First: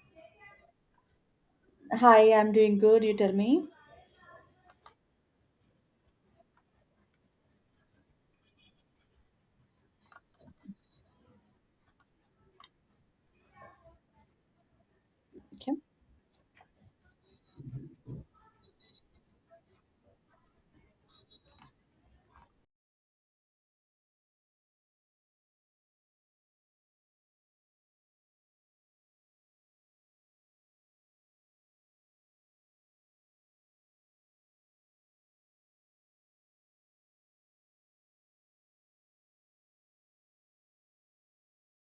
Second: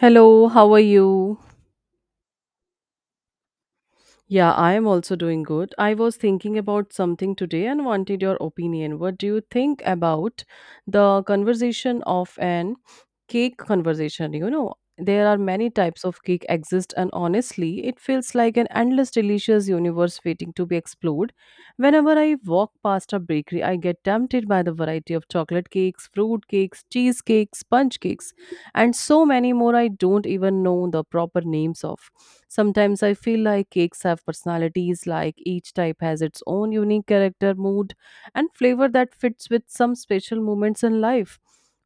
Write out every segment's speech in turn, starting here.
Hello, how are you? Hi, I'm doing good. You tell me. Yeah, I am also doing good. I was thinking about something today and wanted your opinion. What do you think about the conversation of an cake conversation? You know, there are many Okay. types of cake exist and honestly, it feels like an endless delicious universe waiting to be explored. Whenever I walk past a bakery, I get tempted by the variety of chocolate cakes, fruit cakes, cheese cakes, sponge cakes and so many more I don't even know the proper names of. Sometimes I feel like cakes have personalities, like each type has its own unique character, mood, and flavor that fits with some special moments in life.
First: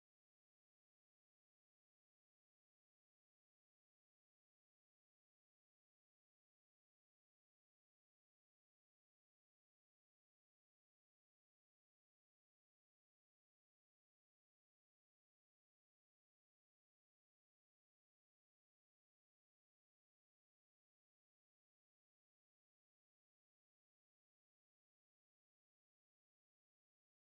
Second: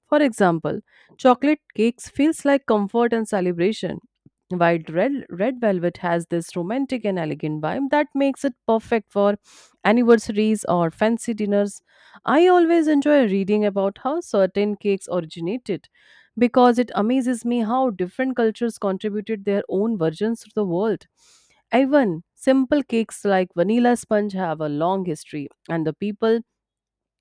For example, chocolate cakes feels like comfort and celebration. While red velvet has this romantic and elegant vibe that makes it perfect for anniversaries or fancy dinners. I always enjoy reading about how certain cakes originated because it amazes me how different cultures contributed their own versions to the world. Even simple cakes like vanilla sponge have a long history, and the people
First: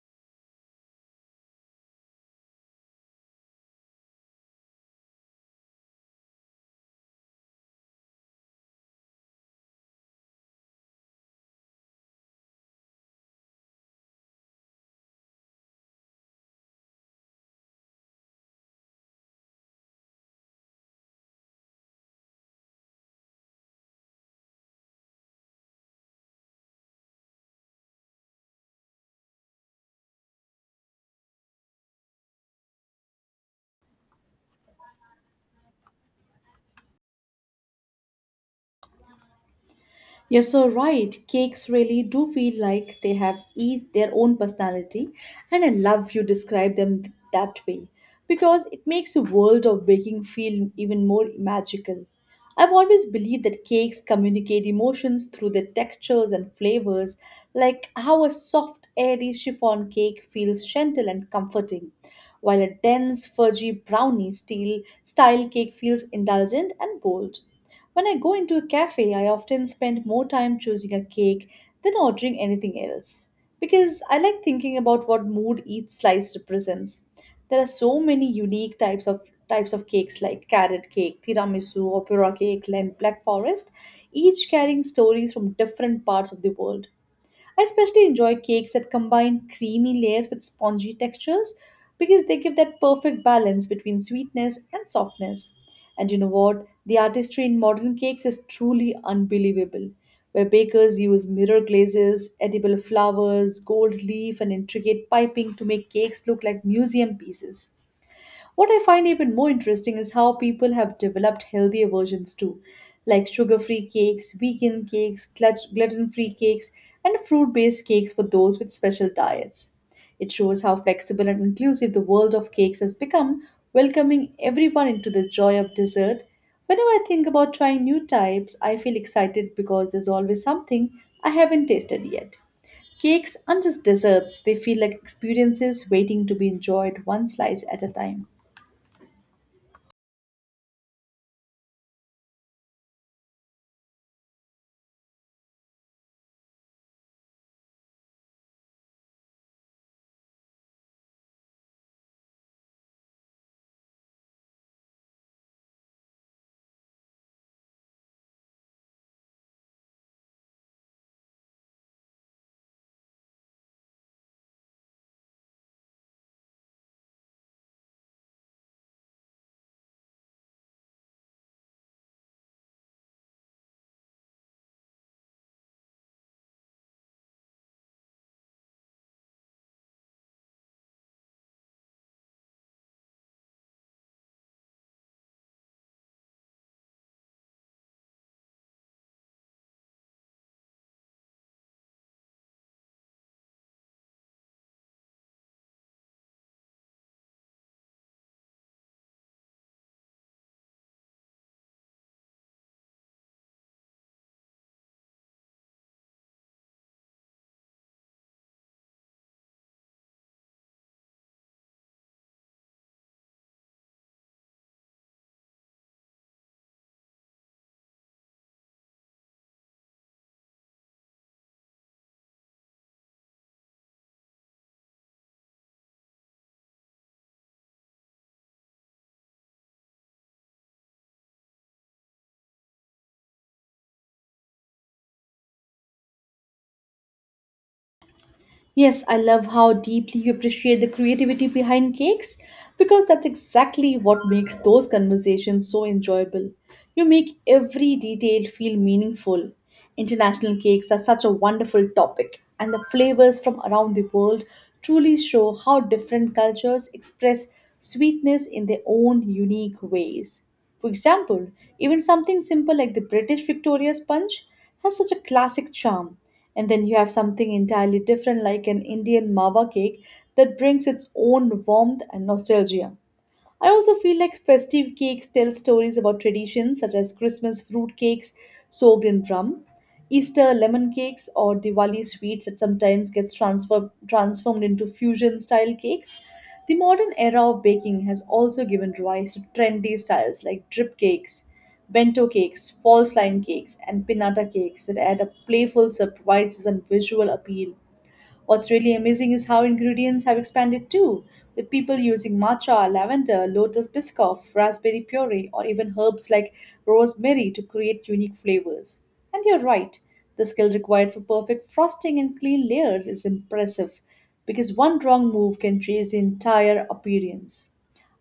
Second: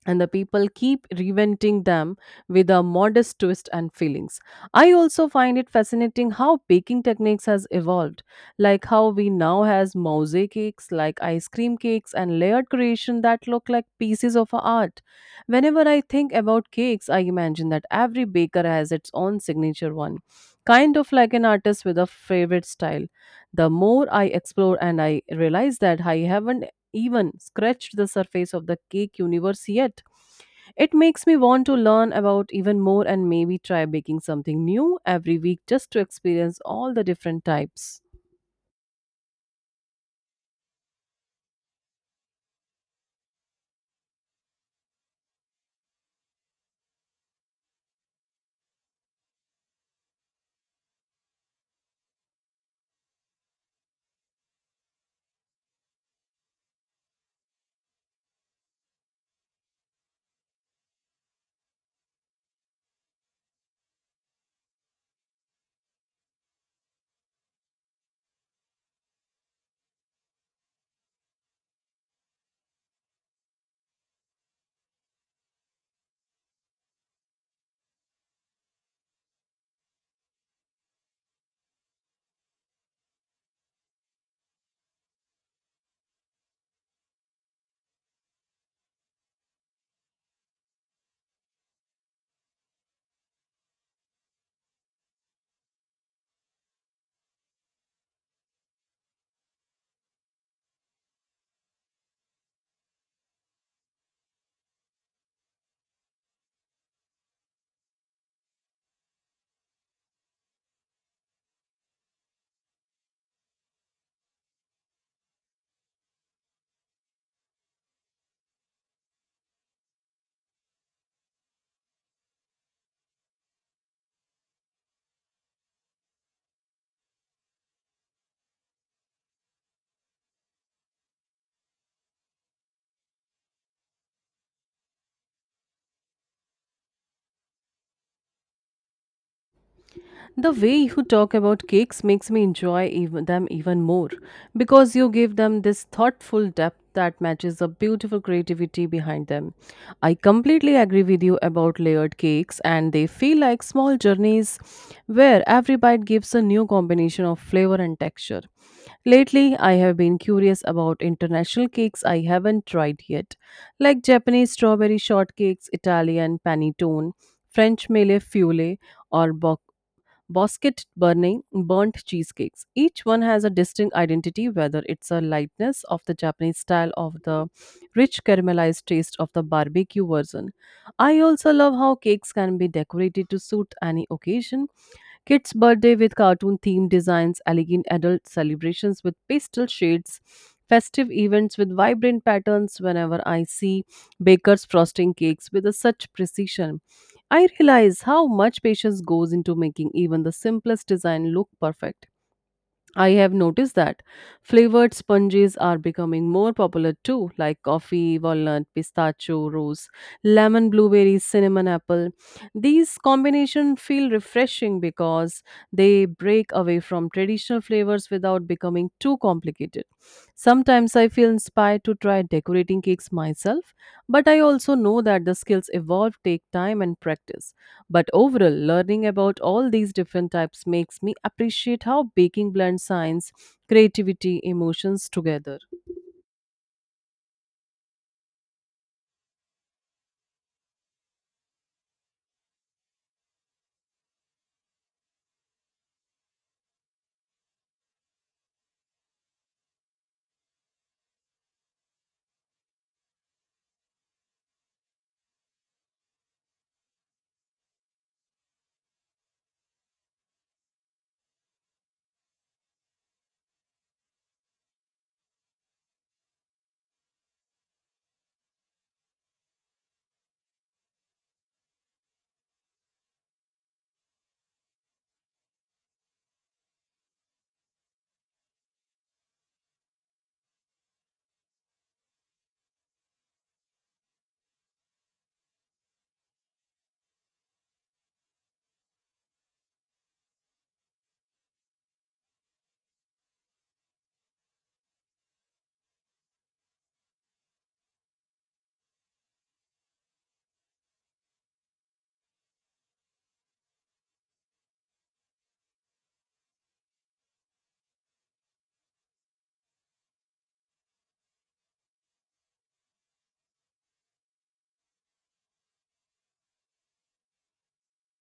and the people keep reinventing them with a modest twist and feelings. I also find it fascinating how baking techniques has evolved, like how we now has mosaic cakes, like ice cream cakes, and layered creation that look like pieces of art. Whenever I think about cakes, I imagine that every baker has its own signature one, kind of like an artist with a favorite style. The more I explore and I realize that I haven't even scratched the surface of the cake universe yet. It makes me want to learn about even more and maybe try baking something new every week just to experience all the different types. You're so right. Cakes really do feel like they have each their own personality, and I love you describe them that way because it makes the world of baking feel even more magical. I've always believed that cakes communicate emotions through their textures and flavors, like how a soft, airy chiffon cake feels gentle and comforting, while a dense, fudgy brownie steel style cake feels indulgent and bold. When I go into a cafe, I often spend more time choosing a cake than ordering anything else because I like thinking about what mood each slice represents. There are so many unique types of cakes like carrot cake, tiramisu, opera cake, and black forest, each carrying stories from different parts of the world. I especially enjoy cakes that combine creamy layers with spongy textures because they give that perfect balance between sweetness and softness. And you know what? The artistry in modern cakes is truly unbelievable, where bakers use mirror glazes, edible flowers, gold leaf, and intricate piping to make cakes look like museum pieces. What I find even more interesting is how people have developed healthier versions too, like sugar free cakes, vegan cakes, gluten free cakes, and fruit based cakes for those with special diets. It shows how flexible and inclusive the world of cakes has become, welcoming everyone into the joy of dessert. Whenever I think about trying new types, I feel excited because there's always something I haven't tasted yet. Cakes aren't just desserts, they feel like experiences waiting to be enjoyed one slice at a time. The way you talk about cakes makes me enjoy even them even more because you give them this thoughtful depth that matches the beautiful creativity behind them. I completely agree with you about layered cakes and they feel like small journeys where every bite gives a new combination of flavor and texture. Lately, I have been curious about international cakes I haven't tried yet, like Japanese strawberry shortcakes, Italian panettone, French mele fiole, or bosquet burning burnt cheesecakes. Each one has a distinct identity, whether it's a lightness of the Japanese style of the rich caramelized taste of the barbecue version. I also love how cakes can be decorated to suit any occasion. Kids' birthday with cartoon themed designs, elegant adult celebrations with pastel shades, festive events with vibrant patterns. Whenever I see bakers frosting cakes with a such precision, I realize how much patience goes into making even the simplest design look perfect. I have noticed that flavored sponges are becoming more popular too, like coffee, walnut, pistachio, rose, lemon, blueberry, cinnamon, apple. These combinations feel refreshing because they break away from traditional flavors without becoming too complicated. Sometimes I feel inspired to try decorating cakes myself, but I also know that the skills evolve, take time, and practice. But overall, learning about all these different types makes me appreciate how baking blends science, creativity, emotions together. Yes, I love how deeply you appreciate the creativity behind cakes because that's exactly what makes those conversations so enjoyable. You make every detail feel meaningful. International cakes are such a wonderful topic, and the flavors from around the world truly show how different cultures express sweetness in their own unique ways. For example, even something simple like the British Victoria sponge has such a classic charm and then you have something entirely different, like an Indian mawa cake, that brings its own warmth and nostalgia. I also feel like festive cakes tell stories about traditions such as Christmas fruit cakes soaked in rum, Easter lemon cakes, or Diwali sweets that sometimes gets transformed into fusion style cakes. The modern era of baking has also given rise to trendy styles like drip cakes, bento cakes, false line cakes, and pinata cakes that add a playful surprises and visual appeal. What's really amazing is how ingredients have expanded too, with people using matcha, lavender, lotus biscoff, raspberry puree, or even herbs like rosemary to create unique flavors. And you're right, the skill required for perfect frosting and clean layers is impressive because one wrong move can change the entire appearance.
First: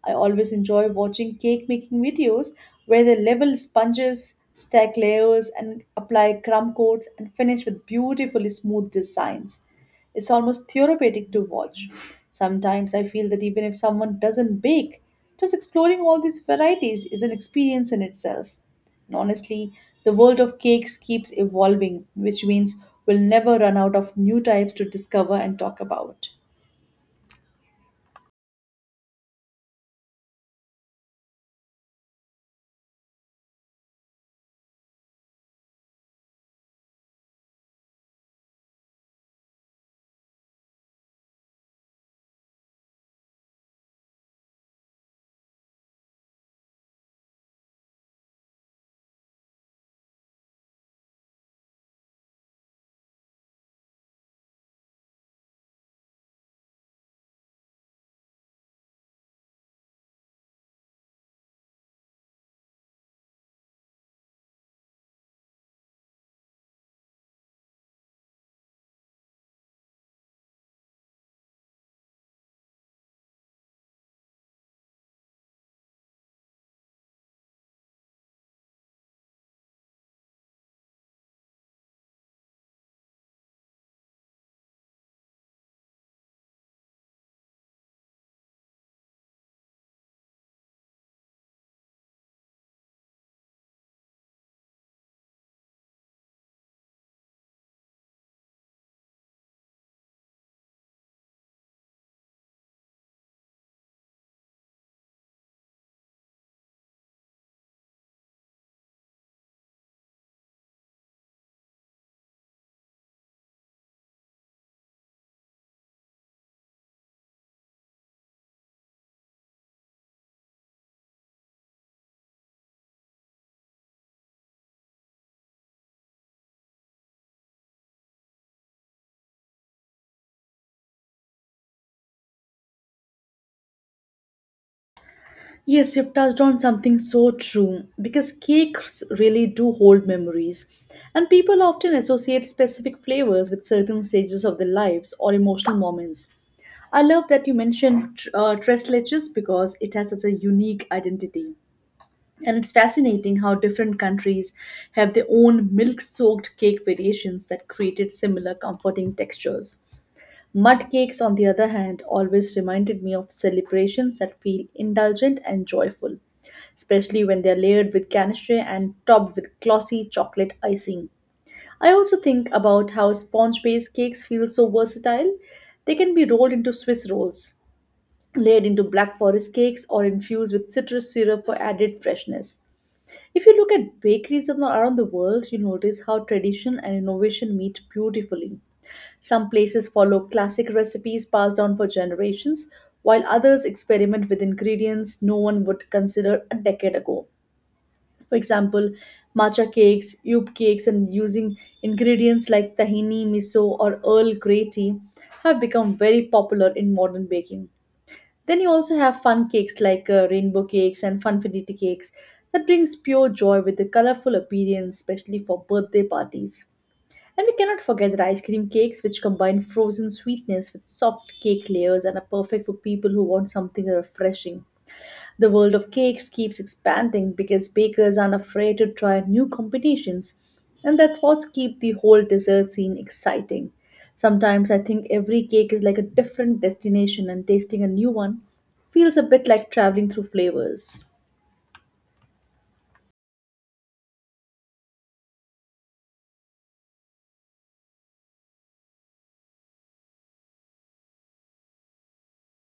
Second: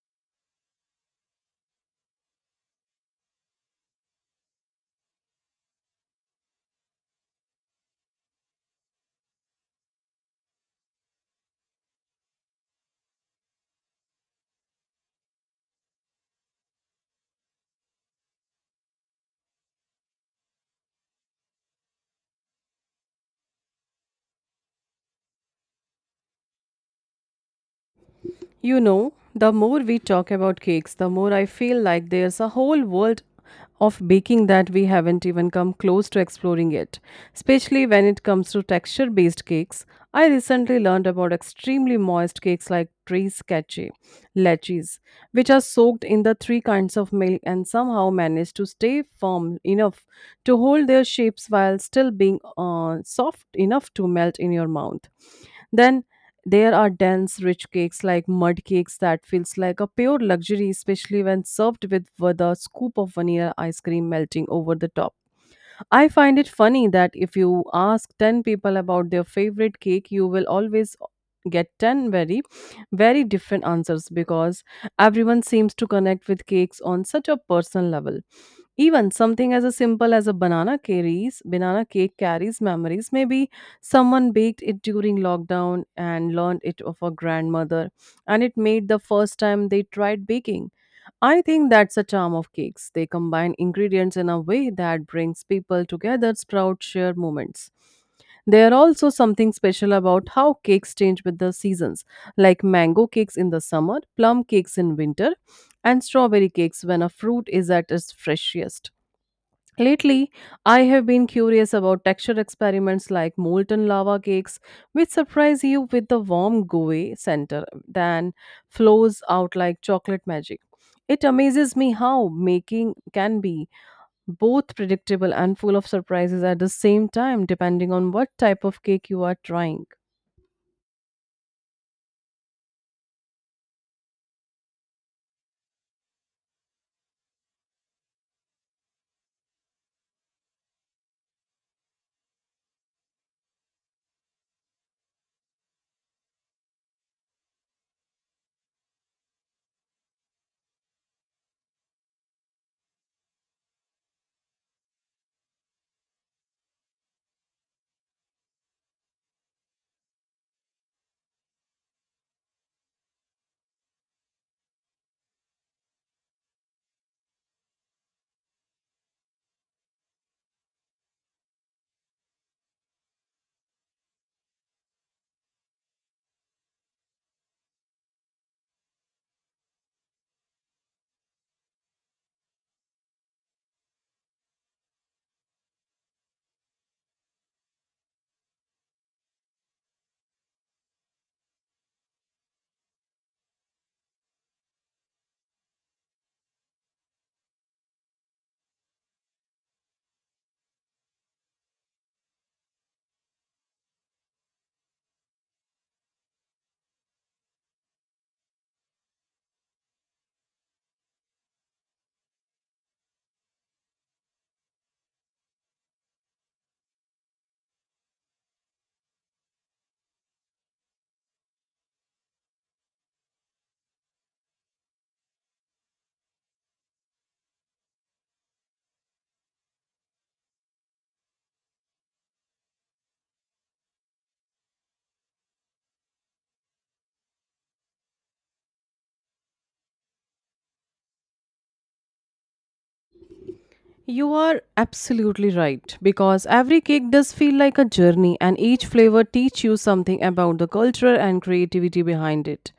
I always enjoy watching cake making videos where they level sponges, stack layers, and apply crumb coats and finish with beautifully smooth designs. It's almost therapeutic to watch. Sometimes I feel that even if someone doesn't bake, just exploring all these varieties is an experience in itself. And honestly, the world of cakes keeps evolving, which means we'll never run out of new types to discover and talk about. You know, the more we talk about cakes, the more I feel like there's a whole world of baking that we haven't even come close to exploring yet, especially when it comes to texture based cakes. I recently learned about extremely moist cakes like trace cache, leches, which are soaked in the three kinds of milk and somehow manage to stay firm enough to hold their shapes while still being soft enough to melt in your mouth. Then there are dense, rich cakes like mud cakes that feels like a pure luxury, especially when served with a scoop of vanilla ice cream melting over the top. I find it funny that if you ask 10 people about their favorite cake, you will always get 10 very different answers because everyone seems to connect with cakes on such a personal level. Even something as a simple as a banana carries banana cake carries memories. Maybe someone baked it during lockdown and learned it of a grandmother, and it made the first time they tried baking. I think that's the charm of cakes. They combine ingredients in a way that brings people together, sprout share moments. There are also something special about how cakes change with the seasons, like mango cakes in the summer, plum cakes in winter, and strawberry cakes when a fruit is at its freshest. Lately, I have been curious about texture experiments like molten lava cakes, which surprise you with the warm gooey center, then flows out like chocolate magic. It amazes me how making can be both predictable and full of surprises at the same time, depending on what type of cake you are trying. Yes, you've touched on something so true because cakes really do hold memories, and people often associate specific flavors with certain stages of their lives or emotional moments. I love that you mentioned tres leches because it has such a unique identity. And it's fascinating how different countries have their own milk soaked cake variations that created similar comforting textures. Mud cakes, on the other hand, always reminded me of celebrations that feel indulgent and joyful, especially when they are layered with ganache and topped with glossy chocolate icing. I also think about how sponge based cakes feel so versatile. They can be rolled into Swiss rolls, layered into black forest cakes, or infused with citrus syrup for added freshness. If you look at bakeries around the world, you notice how tradition and innovation meet beautifully. Some places follow classic recipes passed down for generations, while others experiment with ingredients no one would consider a decade ago. For example, matcha cakes, yub cakes, and using ingredients like tahini, miso, or Earl Grey tea have become very popular in modern baking. Then you also have fun cakes like rainbow cakes and funfinity cakes that brings pure joy with the colorful appearance, especially for birthday parties. And we cannot forget that ice cream cakes, which combine frozen sweetness with soft cake layers and are perfect for people who want something refreshing. The world of cakes keeps expanding because bakers aren't afraid to try new combinations, and that's what keeps the whole dessert scene exciting. Sometimes I think every cake is like a different destination, and tasting a new one feels a bit like traveling through flavors. You are absolutely right because every cake does feel like a journey and each flavor teach you something about the culture and creativity behind it.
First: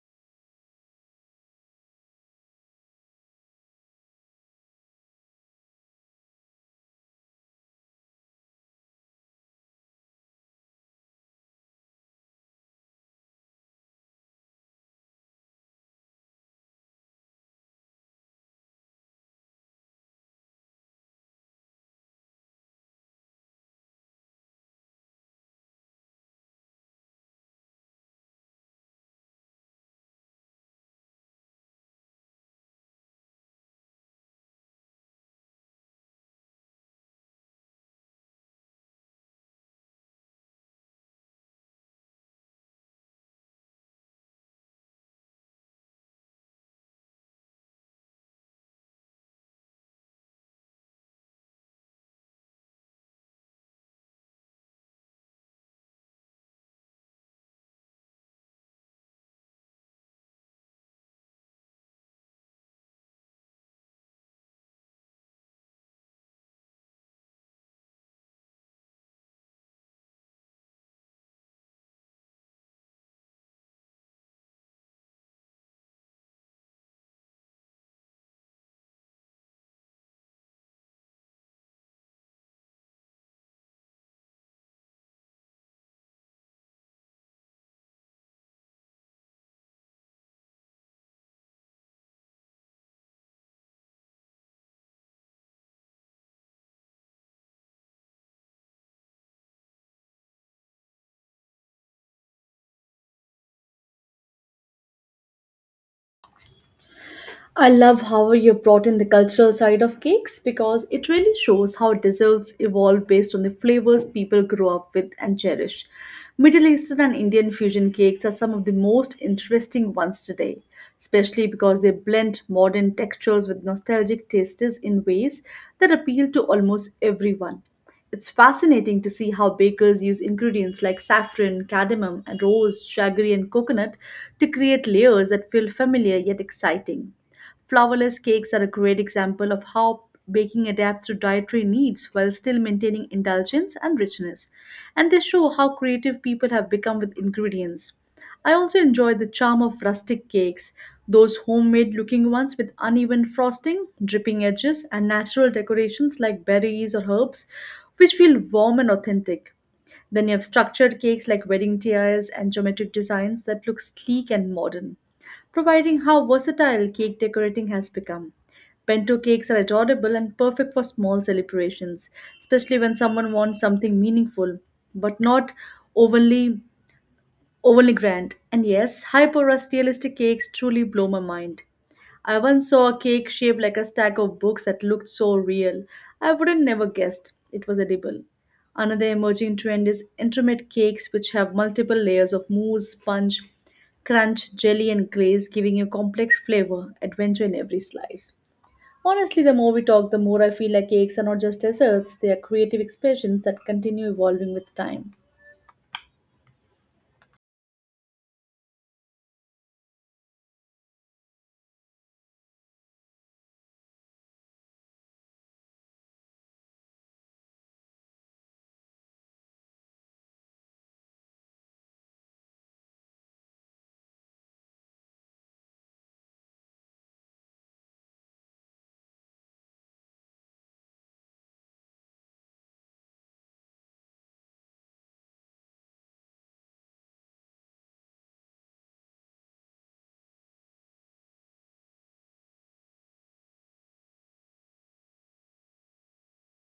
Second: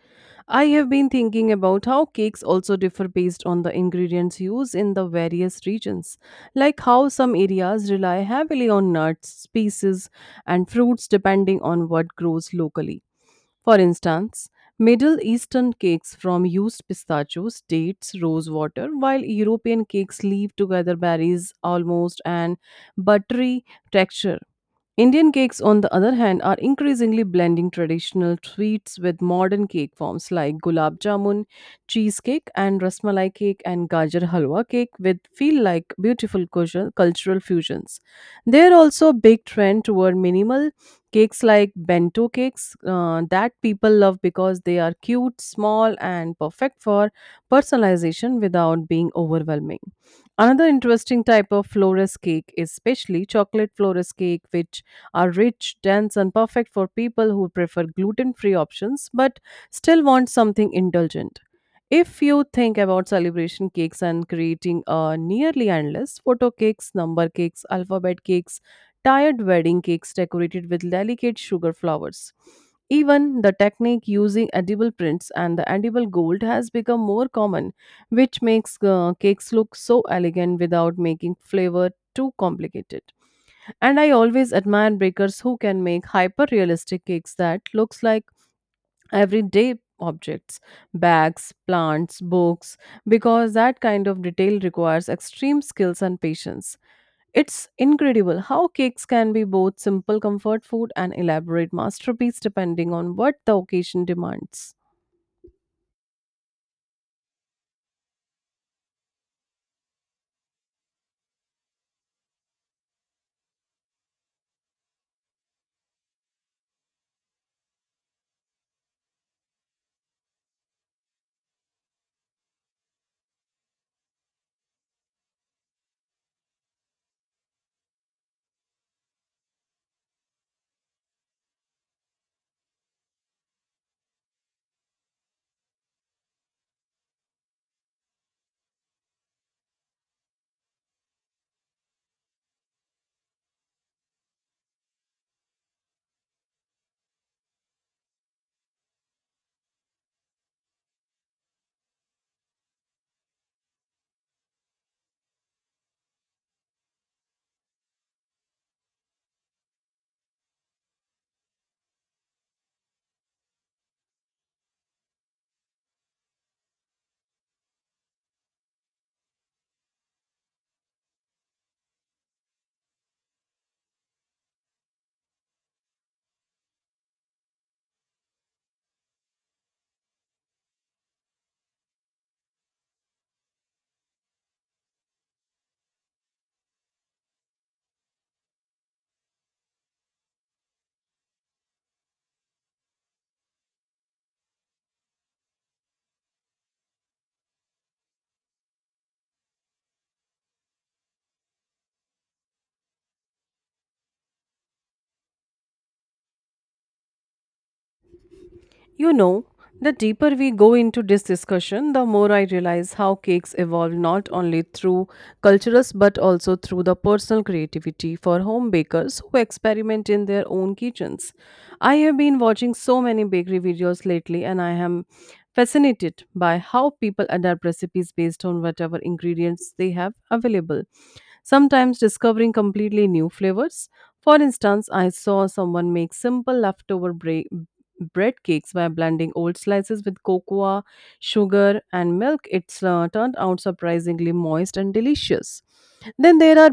I have been thinking about how cakes also differ based on the ingredients used in the various regions, like how some areas rely heavily on nuts, spices, and fruits depending on what grows locally for instance, Middle Eastern cakes from used pistachios, dates, rose water, while European cakes leave together berries, almost, and buttery texture. Indian cakes, on the other hand, are increasingly blending traditional sweets with modern cake forms like gulab jamun, cheesecake, and rasmalai cake and gajar halwa cake, which feel like beautiful cultural fusions. There are also a big trend toward minimal cakes like bento cakes that people love because they are cute, small, and perfect for personalization without being overwhelming. Another interesting type of florist cake is especially chocolate florist cake, which are rich, dense, and perfect for people who prefer gluten free options but still want something indulgent. If you think about celebration cakes and creating a nearly endless photo cakes, number cakes, alphabet cakes, tired wedding cakes decorated with delicate sugar flowers. Even the technique using edible prints and the edible gold has become more common which makes cakes look so elegant without making flavor too complicated. And I always admire bakers who can make hyper realistic cakes that looks like everyday objects, bags, plants, books because that kind of detail requires extreme skills and patience. It's incredible how cakes can be both simple comfort food and elaborate masterpiece depending on what the occasion demands. I love how you brought in the cultural side of cakes because it really shows how desserts evolve based on the flavors people grow up with and cherish. Middle Eastern and Indian fusion cakes are some of the most interesting ones today, especially because they blend modern textures with nostalgic tastes in ways that appeal to almost everyone. It's fascinating to see how bakers use ingredients like saffron, cardamom, and rose, shaggery, and coconut to create layers that feel familiar yet exciting. Flourless cakes are a great example of how baking adapts to dietary needs while still maintaining indulgence and richness, and they show how creative people have become with ingredients. I also enjoy the charm of rustic cakes, those homemade looking ones with uneven frosting, dripping edges, and natural decorations like berries or herbs, which feel warm and authentic. Then you have structured cakes like wedding tiaras and geometric designs that look sleek and modern, providing how versatile cake decorating has become. Bento cakes are adorable and perfect for small celebrations, especially when someone wants something meaningful but not overly only grand. And yes, hyper-realistic cakes truly blow my mind. I once saw a cake shaped like a stack of books that looked so real. I wouldn't never guessed it was edible. Another emerging trend is intermittent cakes which have multiple layers of mousse, sponge, crunch, jelly and glaze giving you complex flavor, adventure in every slice. Honestly, the more we talk, the more I feel like cakes are not just desserts, they are creative expressions that continue evolving with time. You know, the deeper we go into this discussion, the more I realize how cakes evolve not only through cultures but also through the personal creativity for home bakers who experiment in their own kitchens. I have been watching so many bakery videos lately and I am fascinated by how people adapt recipes based on whatever ingredients they have available sometimes discovering completely new flavors. For instance, I saw someone make simple leftover bread cakes by blending old slices with cocoa, sugar, and milk. It's turned out surprisingly moist and delicious. Then there are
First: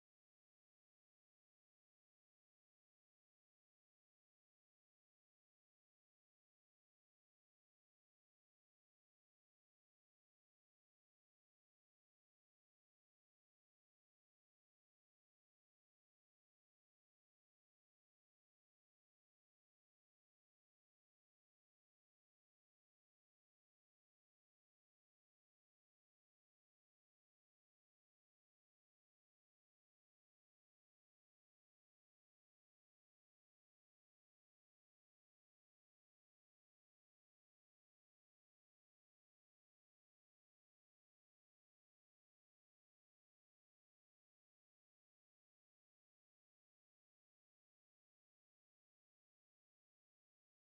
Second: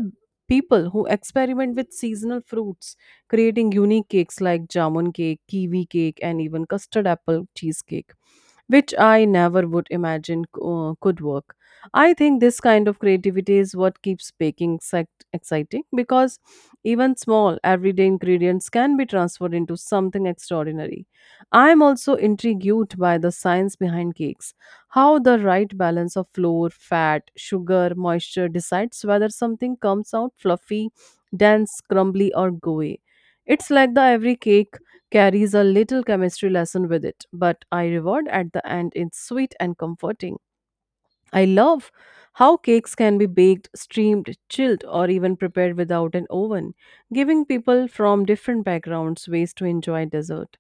people who experiment with seasonal fruits, creating unique cakes like jamun cake, kiwi cake, and even custard apple cheesecake which I never would imagine could work. I think this kind of creativity is what keeps baking exciting because even small everyday ingredients can be transformed into something extraordinary. I am also intrigued by the science behind cakes, how the right balance of flour, fat, sugar, moisture decides whether something comes out fluffy, dense, crumbly, or gooey. It's like the every cake carries a little chemistry lesson with it, but I reward at the end is sweet and comforting. I love how cakes can be baked, steamed, chilled, or even prepared without an oven, giving people from different backgrounds ways to enjoy dessert.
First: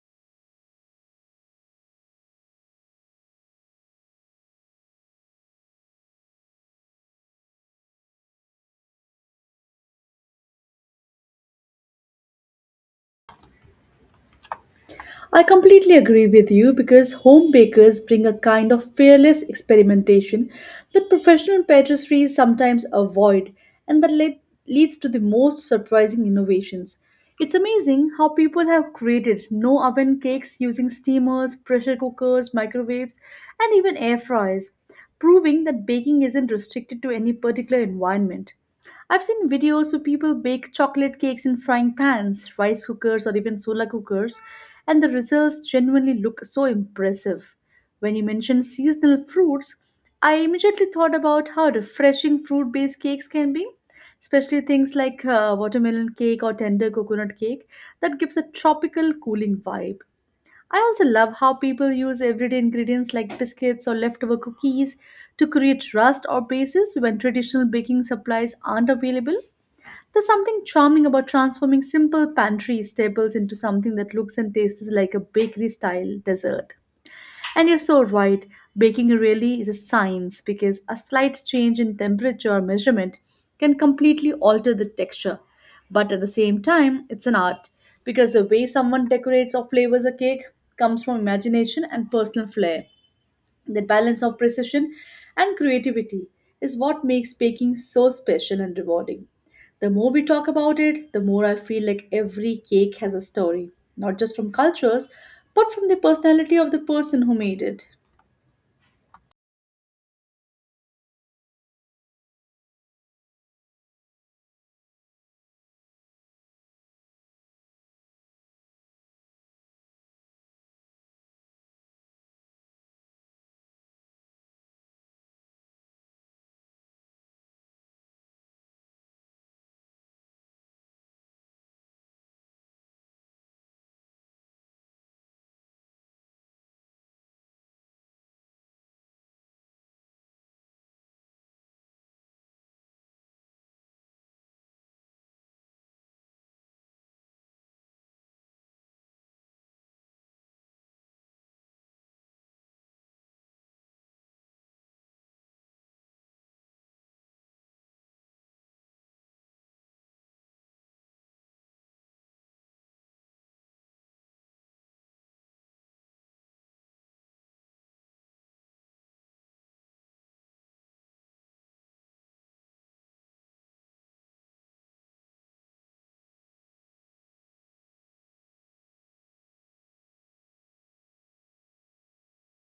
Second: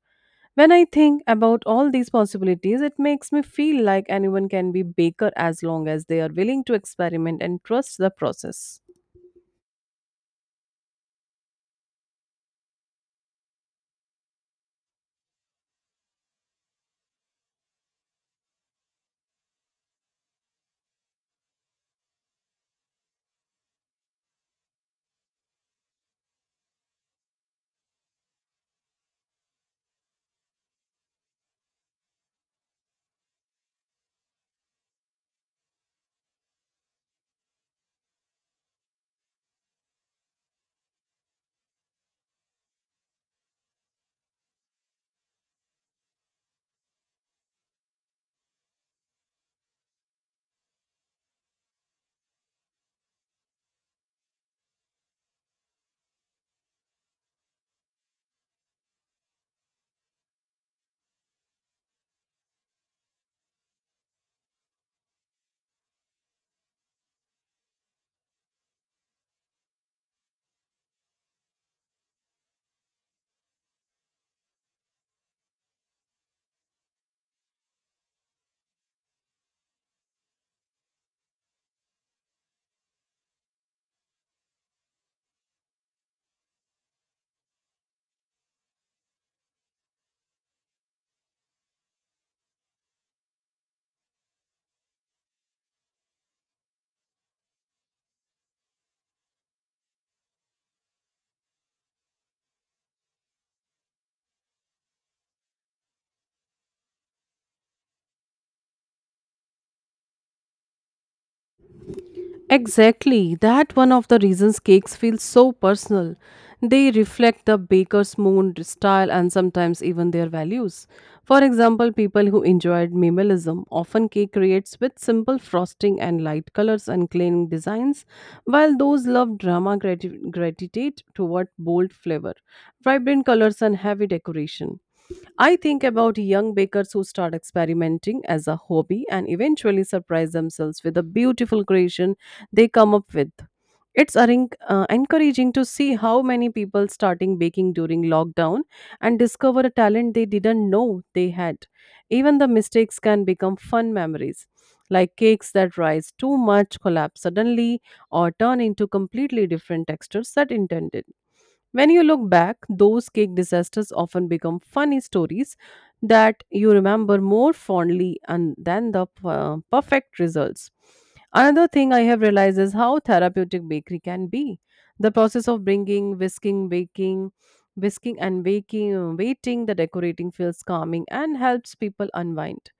When I think about all these possibilities, it makes me feel like anyone can be baker as long as they are willing to experiment and trust the process. I completely agree with you because home bakers bring a kind of fearless experimentation that professional patisseries sometimes avoid and that leads to the most surprising innovations. It's amazing how people have created no oven cakes using steamers, pressure cookers, microwaves, and even air fryers, proving that baking isn't restricted to any particular environment. I've seen videos where people bake chocolate cakes in frying pans, rice cookers, or even solar cookers, and the results genuinely look so impressive. When you mentioned seasonal fruits, I immediately thought about how refreshing fruit based cakes can be, especially things like watermelon cake or tender coconut cake that gives a tropical cooling vibe. I also love how people use everyday ingredients like biscuits or leftover cookies to create rust or bases when traditional baking supplies aren't available. There's something charming about transforming simple pantry staples into something that looks and tastes like a bakery style dessert. And you're so right, baking really is a science because a slight change in temperature or measurement can completely alter the texture. But at the same time, it's an art because the way someone decorates or flavors a cake comes from imagination and personal flair. That balance of precision and creativity is what makes baking so special and rewarding. The more we talk about it, the more I feel like every cake has a story, not just from cultures, but from the personality of the person who made it. Exactly. That one of the reasons cakes feel so personal. They reflect the baker's mood, style, and sometimes even their values. For example, people who enjoyed minimalism often cake creates with simple frosting and light colors and clean designs, while those love drama gravitate toward bold flavor, vibrant colors, and heavy decoration. I think about young bakers who start experimenting as a hobby and eventually surprise themselves with a beautiful creation they come up with. It's encouraging to see how many people starting baking during lockdown and discover a talent they didn't know they had. Even the mistakes can become fun memories, like cakes that rise too much, collapse suddenly, or turn into completely different textures that intended. When you look back, those cake disasters often become funny stories that you remember more fondly and than the perfect results. Another thing I have realized is how therapeutic bakery can be. The process of bringing, whisking, baking, waiting, the decorating feels calming and helps people unwind.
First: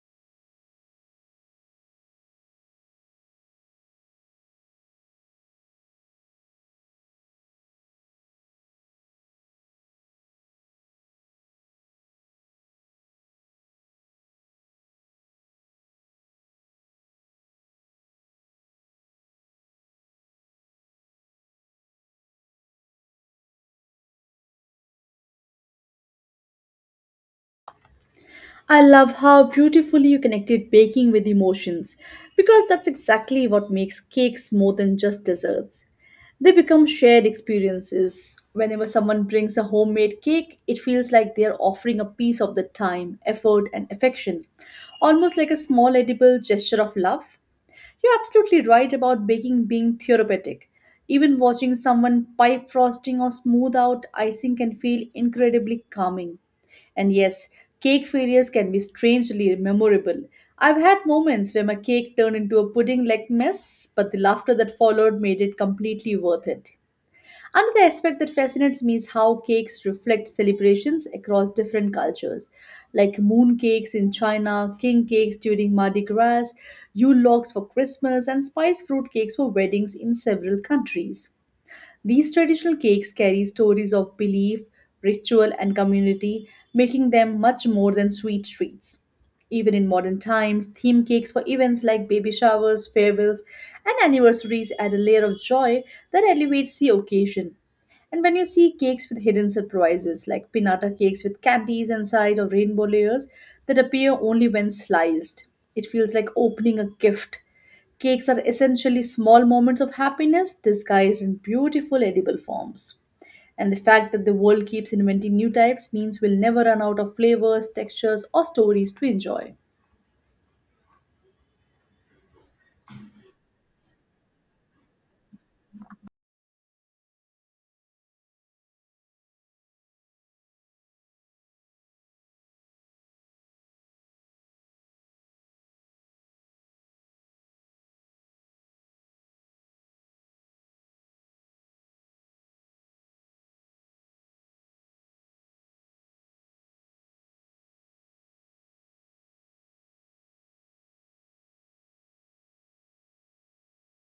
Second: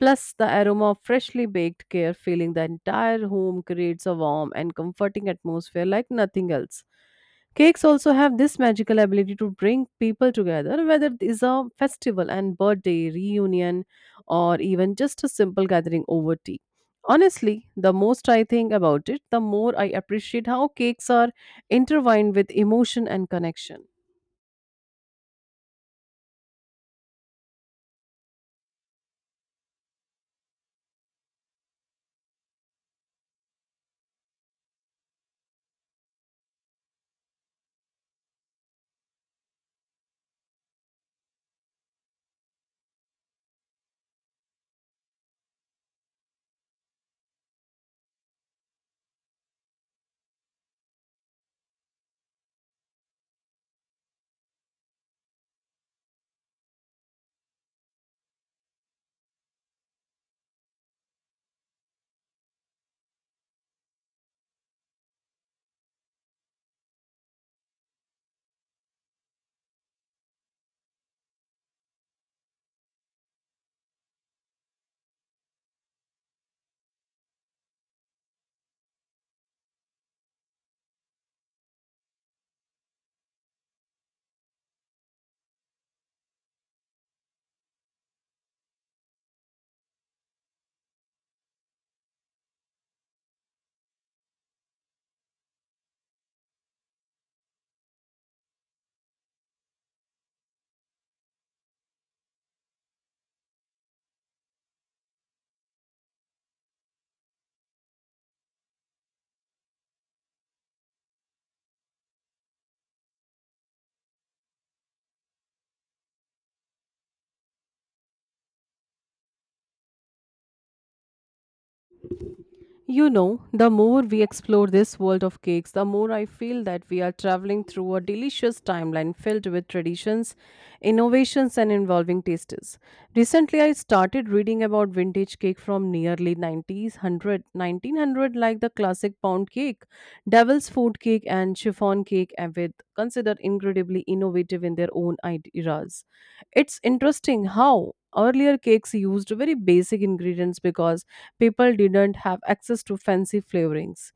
Plus, the aroma of freshly baked care filling the entire home creates a warm and comforting atmosphere like nothing else. Cakes also have this magical ability to bring people together, whether it is a festival and birthday, reunion, or even just a simple gathering over tea. Honestly, the most I think about it, the more I appreciate how cakes are intertwined with emotion and connection. I love how beautifully you connected baking with emotions because that's exactly what makes cakes more than just desserts. They become shared experiences. Whenever someone brings a homemade cake, it feels like they're offering a piece of the time, effort, and affection, almost like a small edible gesture of love. You're absolutely right about baking being therapeutic. Even watching someone pipe frosting or smooth out icing can feel incredibly calming. And yes, cake failures can be strangely memorable. I've had moments where my cake turned into a pudding like mess, but the laughter that followed made it completely worth it. Another aspect that fascinates me is how cakes reflect celebrations across different cultures, like moon cakes in China, king cakes during Mardi Gras, Yule logs for Christmas, and spice fruit cakes for weddings in several countries. These traditional cakes carry stories of belief, ritual, and community, making them much more than sweet treats. Even in modern times, theme cakes for events like baby showers, farewells, and anniversaries add a layer of joy that elevates the occasion. And when you see cakes with hidden surprises, like pinata cakes with candies inside or rainbow layers that appear only when sliced, it feels like opening a gift. Cakes are essentially small moments of happiness disguised in beautiful edible forms. And the fact that the world keeps inventing new types means we'll never run out of flavors, textures, or stories to enjoy. The more we explore this world of cakes, the more I feel that we are traveling through a delicious timeline filled with traditions, innovations, and involving tastes. Recently, I started reading about vintage cake from nearly 90s, 100, 1900, like the classic pound cake, devil's food cake, and chiffon cake, and with considered incredibly innovative in their own eras. It's interesting how earlier cakes used very basic ingredients because people didn't have access to fancy flavorings.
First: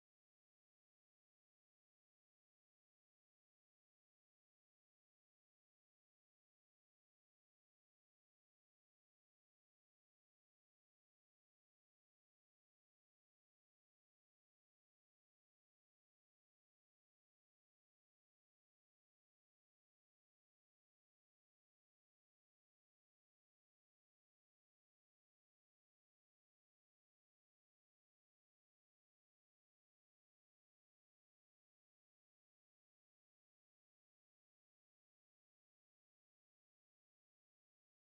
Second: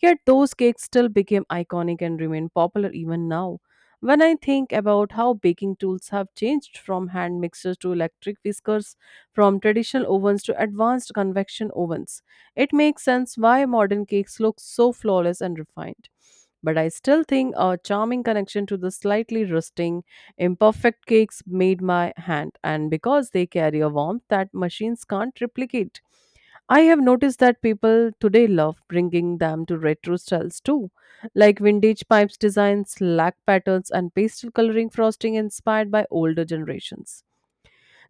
Yet those cakes still became iconic and remain popular even now. When I think about how baking tools have changed from hand mixers to electric whiskers, from traditional ovens to advanced convection ovens, it makes sense why modern cakes look so flawless and refined. But I still think a charming connection to the slightly rusting, imperfect cakes made by hand, and because they carry a warmth that machines can't replicate. I have noticed that people today love bringing them to retro styles too, like vintage pipes designs, lac patterns, and pastel coloring frosting inspired by older generations.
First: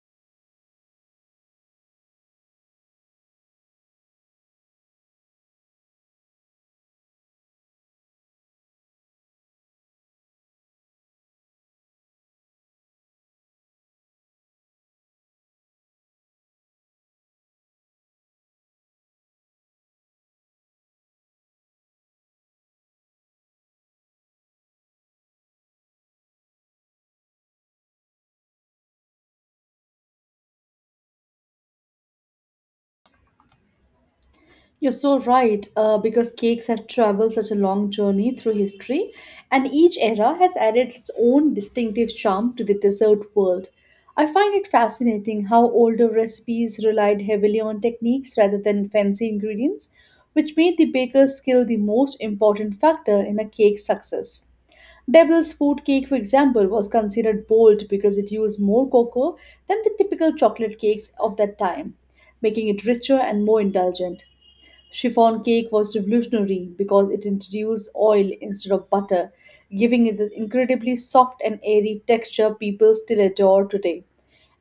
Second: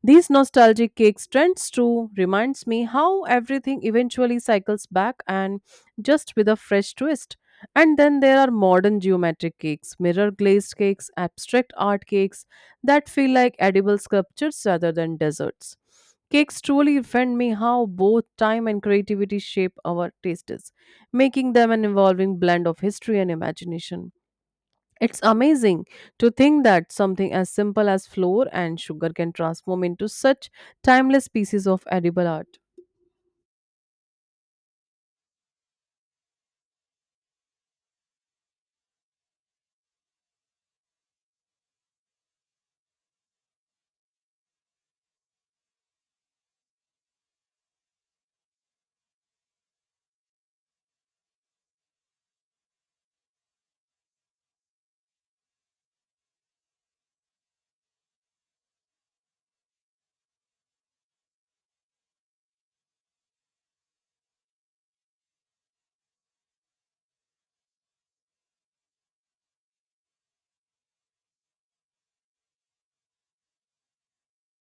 These nostalgic cakes trends too reminds me how everything eventually cycles back and just with a fresh twist. And then there are modern geometric cakes, mirror glazed cakes, abstract art cakes that feel like edible sculptures rather than desserts. Cakes truly offend me how both time and creativity shape our tastes, making them an evolving blend of history and imagination. It's amazing to think that something as simple as flour and sugar can transform into such timeless pieces of edible art. You're so right, because cakes have traveled such a long journey through history, and each era has added its own distinctive charm to the dessert world. I find it fascinating how older recipes relied heavily on techniques rather than fancy ingredients, which made the baker's skill the most important factor in a cake's success. Devil's food cake, for example, was considered bold because it used more cocoa than the typical chocolate cakes of that time, making it richer and more indulgent. Chiffon cake was revolutionary because it introduced oil instead of butter, giving it the incredibly soft and airy texture people still adore today.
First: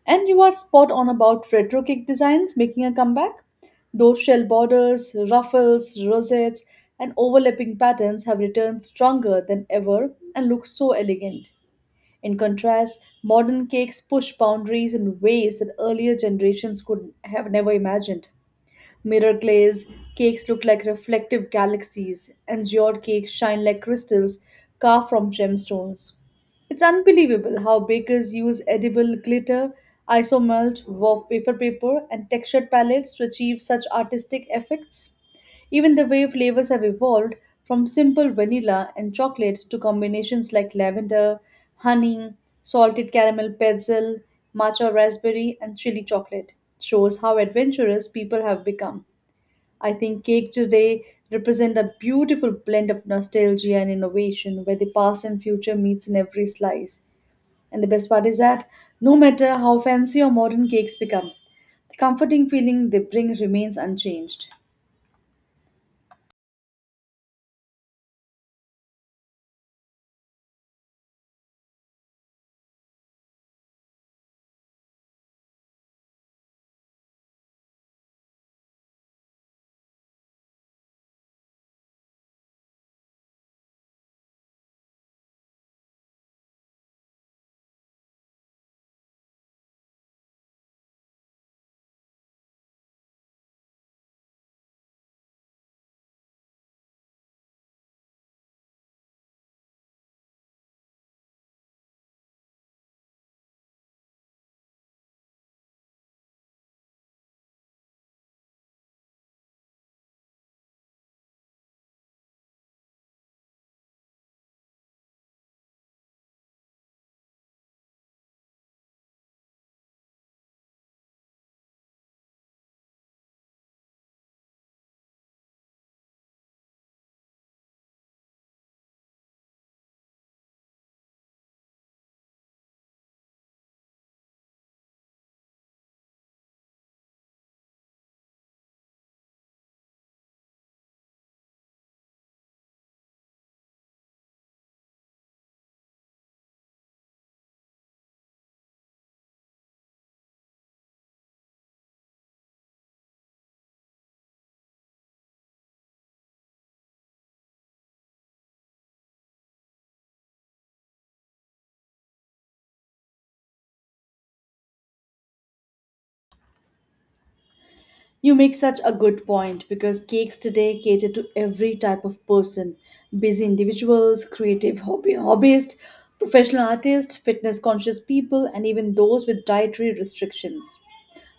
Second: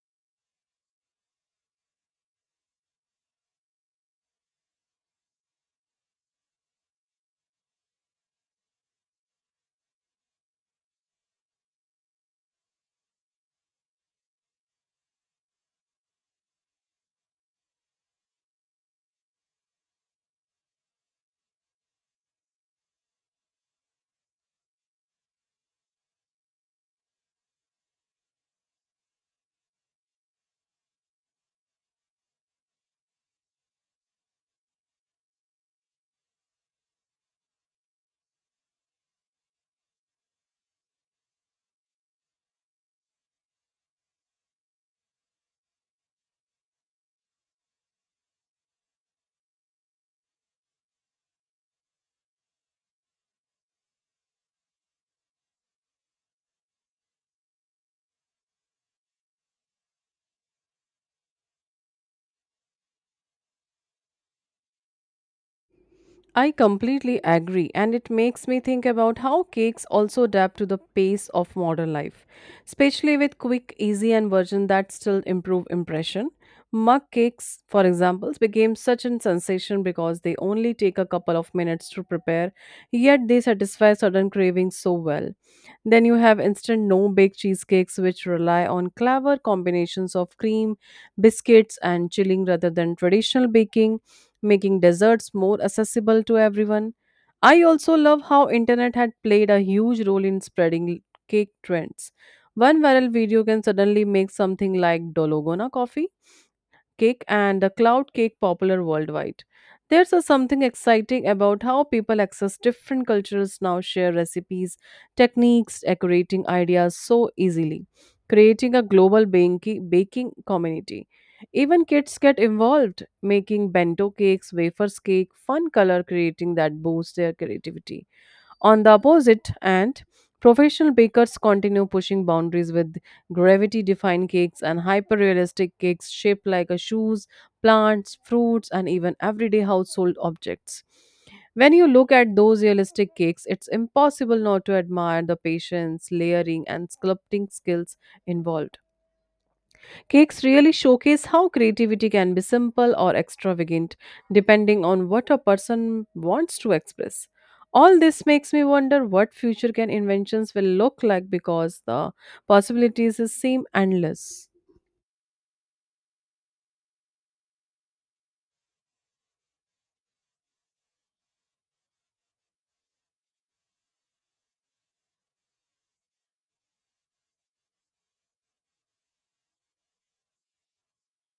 And you are spot on about retro cake designs making a comeback. Those shell borders, ruffles, rosettes, and overlapping patterns have returned stronger than ever and look so elegant. In contrast, modern cakes push boundaries in ways that earlier generations could have never imagined. Mirror glaze cakes look like reflective galaxies, and geode cakes shine like crystals carved from gemstones. It's unbelievable how bakers use edible glitter, isomelt, wafer paper, and textured palettes to achieve such artistic effects. Even the way flavors have evolved from simple vanilla and chocolate to combinations like lavender, honey, salted caramel pretzel, matcha raspberry, and chili chocolate shows how adventurous people have become. I think cake today represent a beautiful blend of nostalgia and innovation where the past and future meets in every slice. And the best part is that no matter how fancy or modern cakes become, the comforting feeling they bring remains unchanged. I completely agree, and it makes me think about how cakes also adapt to the pace of modern life, especially with quick, easy, and version that still improve impression. Mug cakes, for example, became such a sensation because they only take a couple of minutes to prepare, yet they satisfy certain cravings so well. Then you have instant no bake cheesecakes, which rely on clever combinations of cream, biscuits, and chilling rather than traditional baking, making desserts more accessible to everyone. I also love how internet had played a huge role in spreading cake trends. One viral video can suddenly make something like Dologona coffee cake and the cloud cake popular worldwide. There's a something exciting about how people access different cultures now share recipes, techniques, decorating ideas so easily, creating a global baking community. Even kids get involved, making bento cakes, wafers cake, fun color creating that boosts their creativity. On the opposite end, professional bakers continue pushing boundaries with gravity defying cakes and hyper realistic cakes shaped like a shoes, plants, fruits, and even everyday household objects. When you look at those realistic cakes, it's impossible not to admire the patience, layering, and sculpting skills involved. Cakes really showcase how creativity can be simple or extravagant, depending on what a person wants to express. All this makes me wonder what future can inventions will look like because the possibilities seem endless. You make such a good point because cakes today cater to every type of person: busy individuals, creative hobbyists, professional artists, fitness conscious people, and even those with dietary restrictions.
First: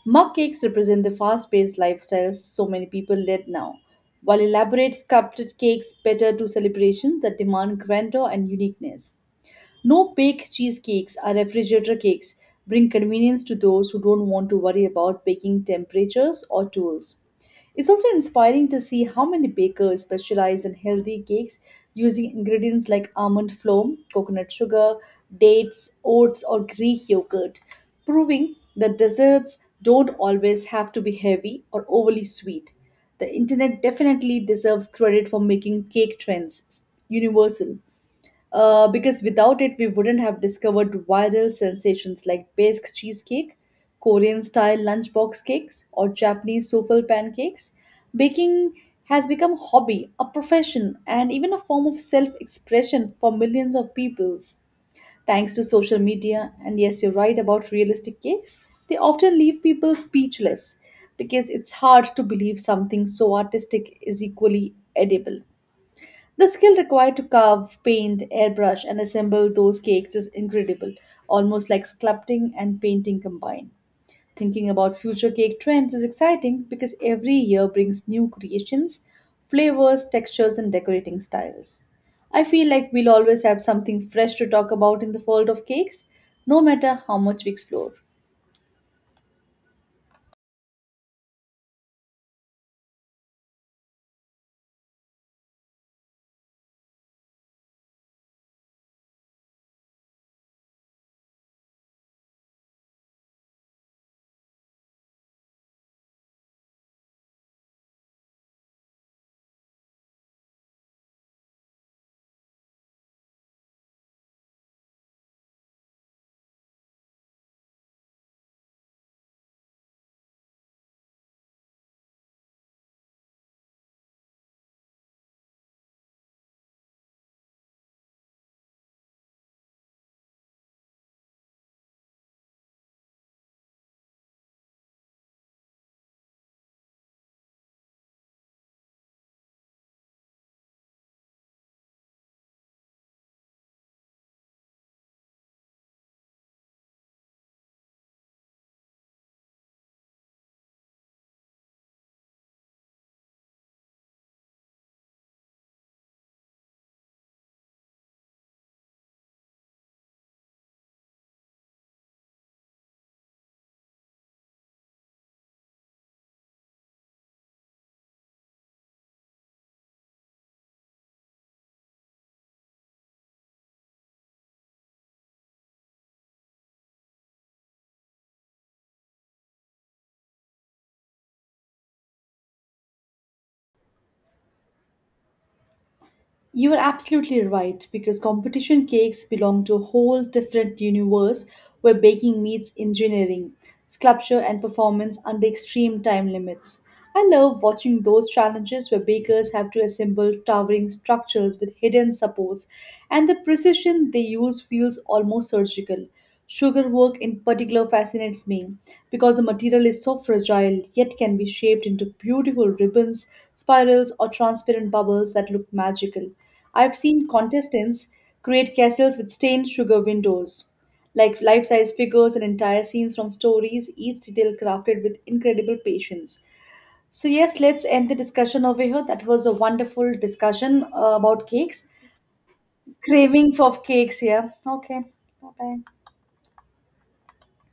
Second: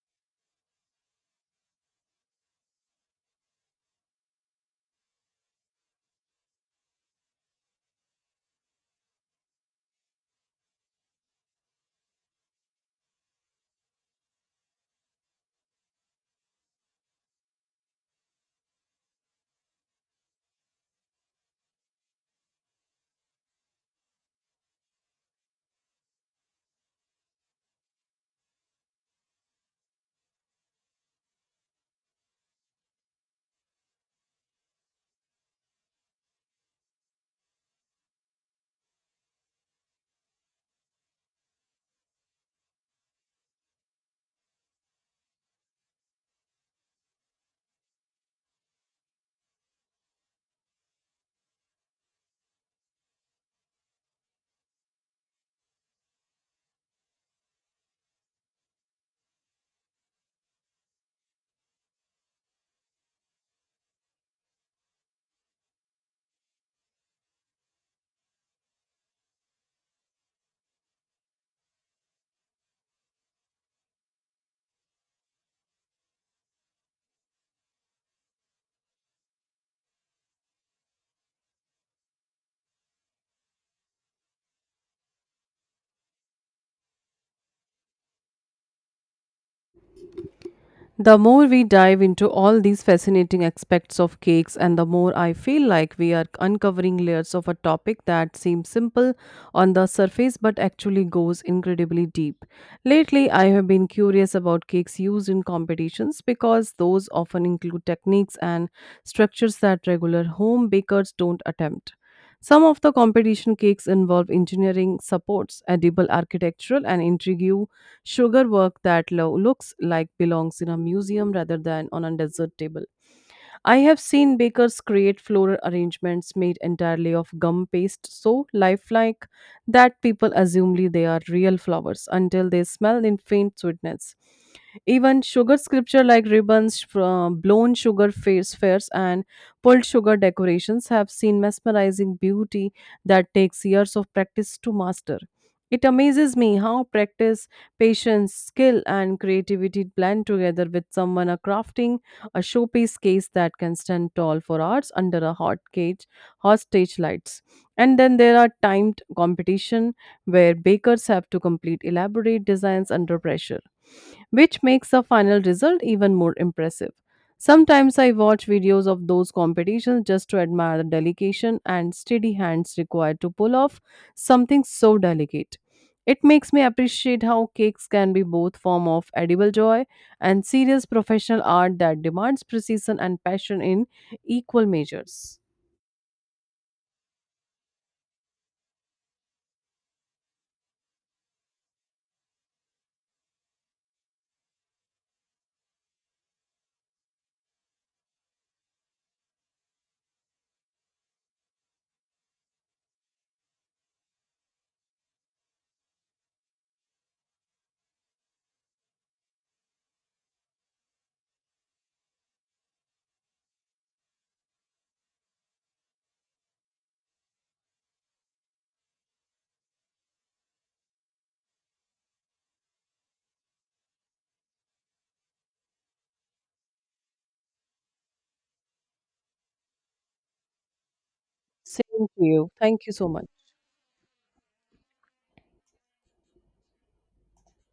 Mug cakes represent the fast paced lifestyles so many people lead now, while elaborate sculpted cakes better to celebrations that demand grandeur and uniqueness. No bake cheesecakes or refrigerator cakes bring convenience to those who don't want to worry about baking temperatures or tools. It's also inspiring to see how many bakers specialize in healthy cakes using ingredients like almond flour, coconut sugar, dates, oats, or Greek yogurt, proving that desserts don't always have to be heavy or overly sweet. The internet definitely deserves credit for making cake trends universal, because without it, we wouldn't have discovered viral sensations like Basque cheesecake, Korean style lunchbox cakes, or Japanese souffle pancakes. Baking has become a hobby, a profession, and even a form of self expression for millions of peoples, thanks to social media. And yes, you're right about realistic cakes, they often leave people speechless because it's hard to believe something so artistic is equally edible. The skill required to carve, paint, airbrush, and assemble those cakes is incredible, almost like sculpting and painting combined. Thinking about future cake trends is exciting because every year brings new creations, flavors, textures, and decorating styles. I feel like we'll always have something fresh to talk about in the world of cakes, no matter how much we explore. The more we dive into all these fascinating aspects of cakes, and the more I feel like we are uncovering layers of a topic that seems simple on the surface but actually goes incredibly deep. Lately, I have been curious about cakes used in competitions because those often include techniques and structures that regular home bakers don't attempt. Some of the competition cakes involve engineering supports, edible architectural, and intrigue sugar work that looks like belongs in a museum rather than on a desert table. I have seen bakers create floral arrangements made entirely of gum paste so lifelike that people assume they are real flowers until they smell in faint sweetness. Even sugar sculpture like ribbons, blown sugar face fairs, and pulled sugar decorations have seen mesmerizing beauty that takes years of practice to master. It amazes me how practice, patience, skill, and creativity blend together with someone are crafting a showpiece case that can stand tall for hours under a hot stage lights. And then there are timed competition where bakers have to complete elaborate designs under pressure, which makes the final result even more impressive. Sometimes I watch videos of those competitions just to admire the delegation and steady hands required to pull off something so delicate. It makes me appreciate how cakes can be both form of edible joy and serious professional art that demands precision and passion in equal measures. You are absolutely right because competition cakes belong to a whole different universe where baking meets engineering, sculpture, and performance under extreme time limits. I love watching those challenges where bakers have to assemble towering structures with hidden supports, and the precision they use feels almost surgical. Sugar work in particular fascinates me because the material is so fragile yet can be shaped into beautiful ribbons, spirals, or transparent bubbles that look magical. I've seen contestants create castles with stained sugar windows, like life size figures and entire scenes from stories, each detail crafted with incredible patience. So, yes, let's end the discussion over here. That was a wonderful discussion about cakes. Same to you. Thank you so much. Craving for cakes, yeah. Okay, bye bye.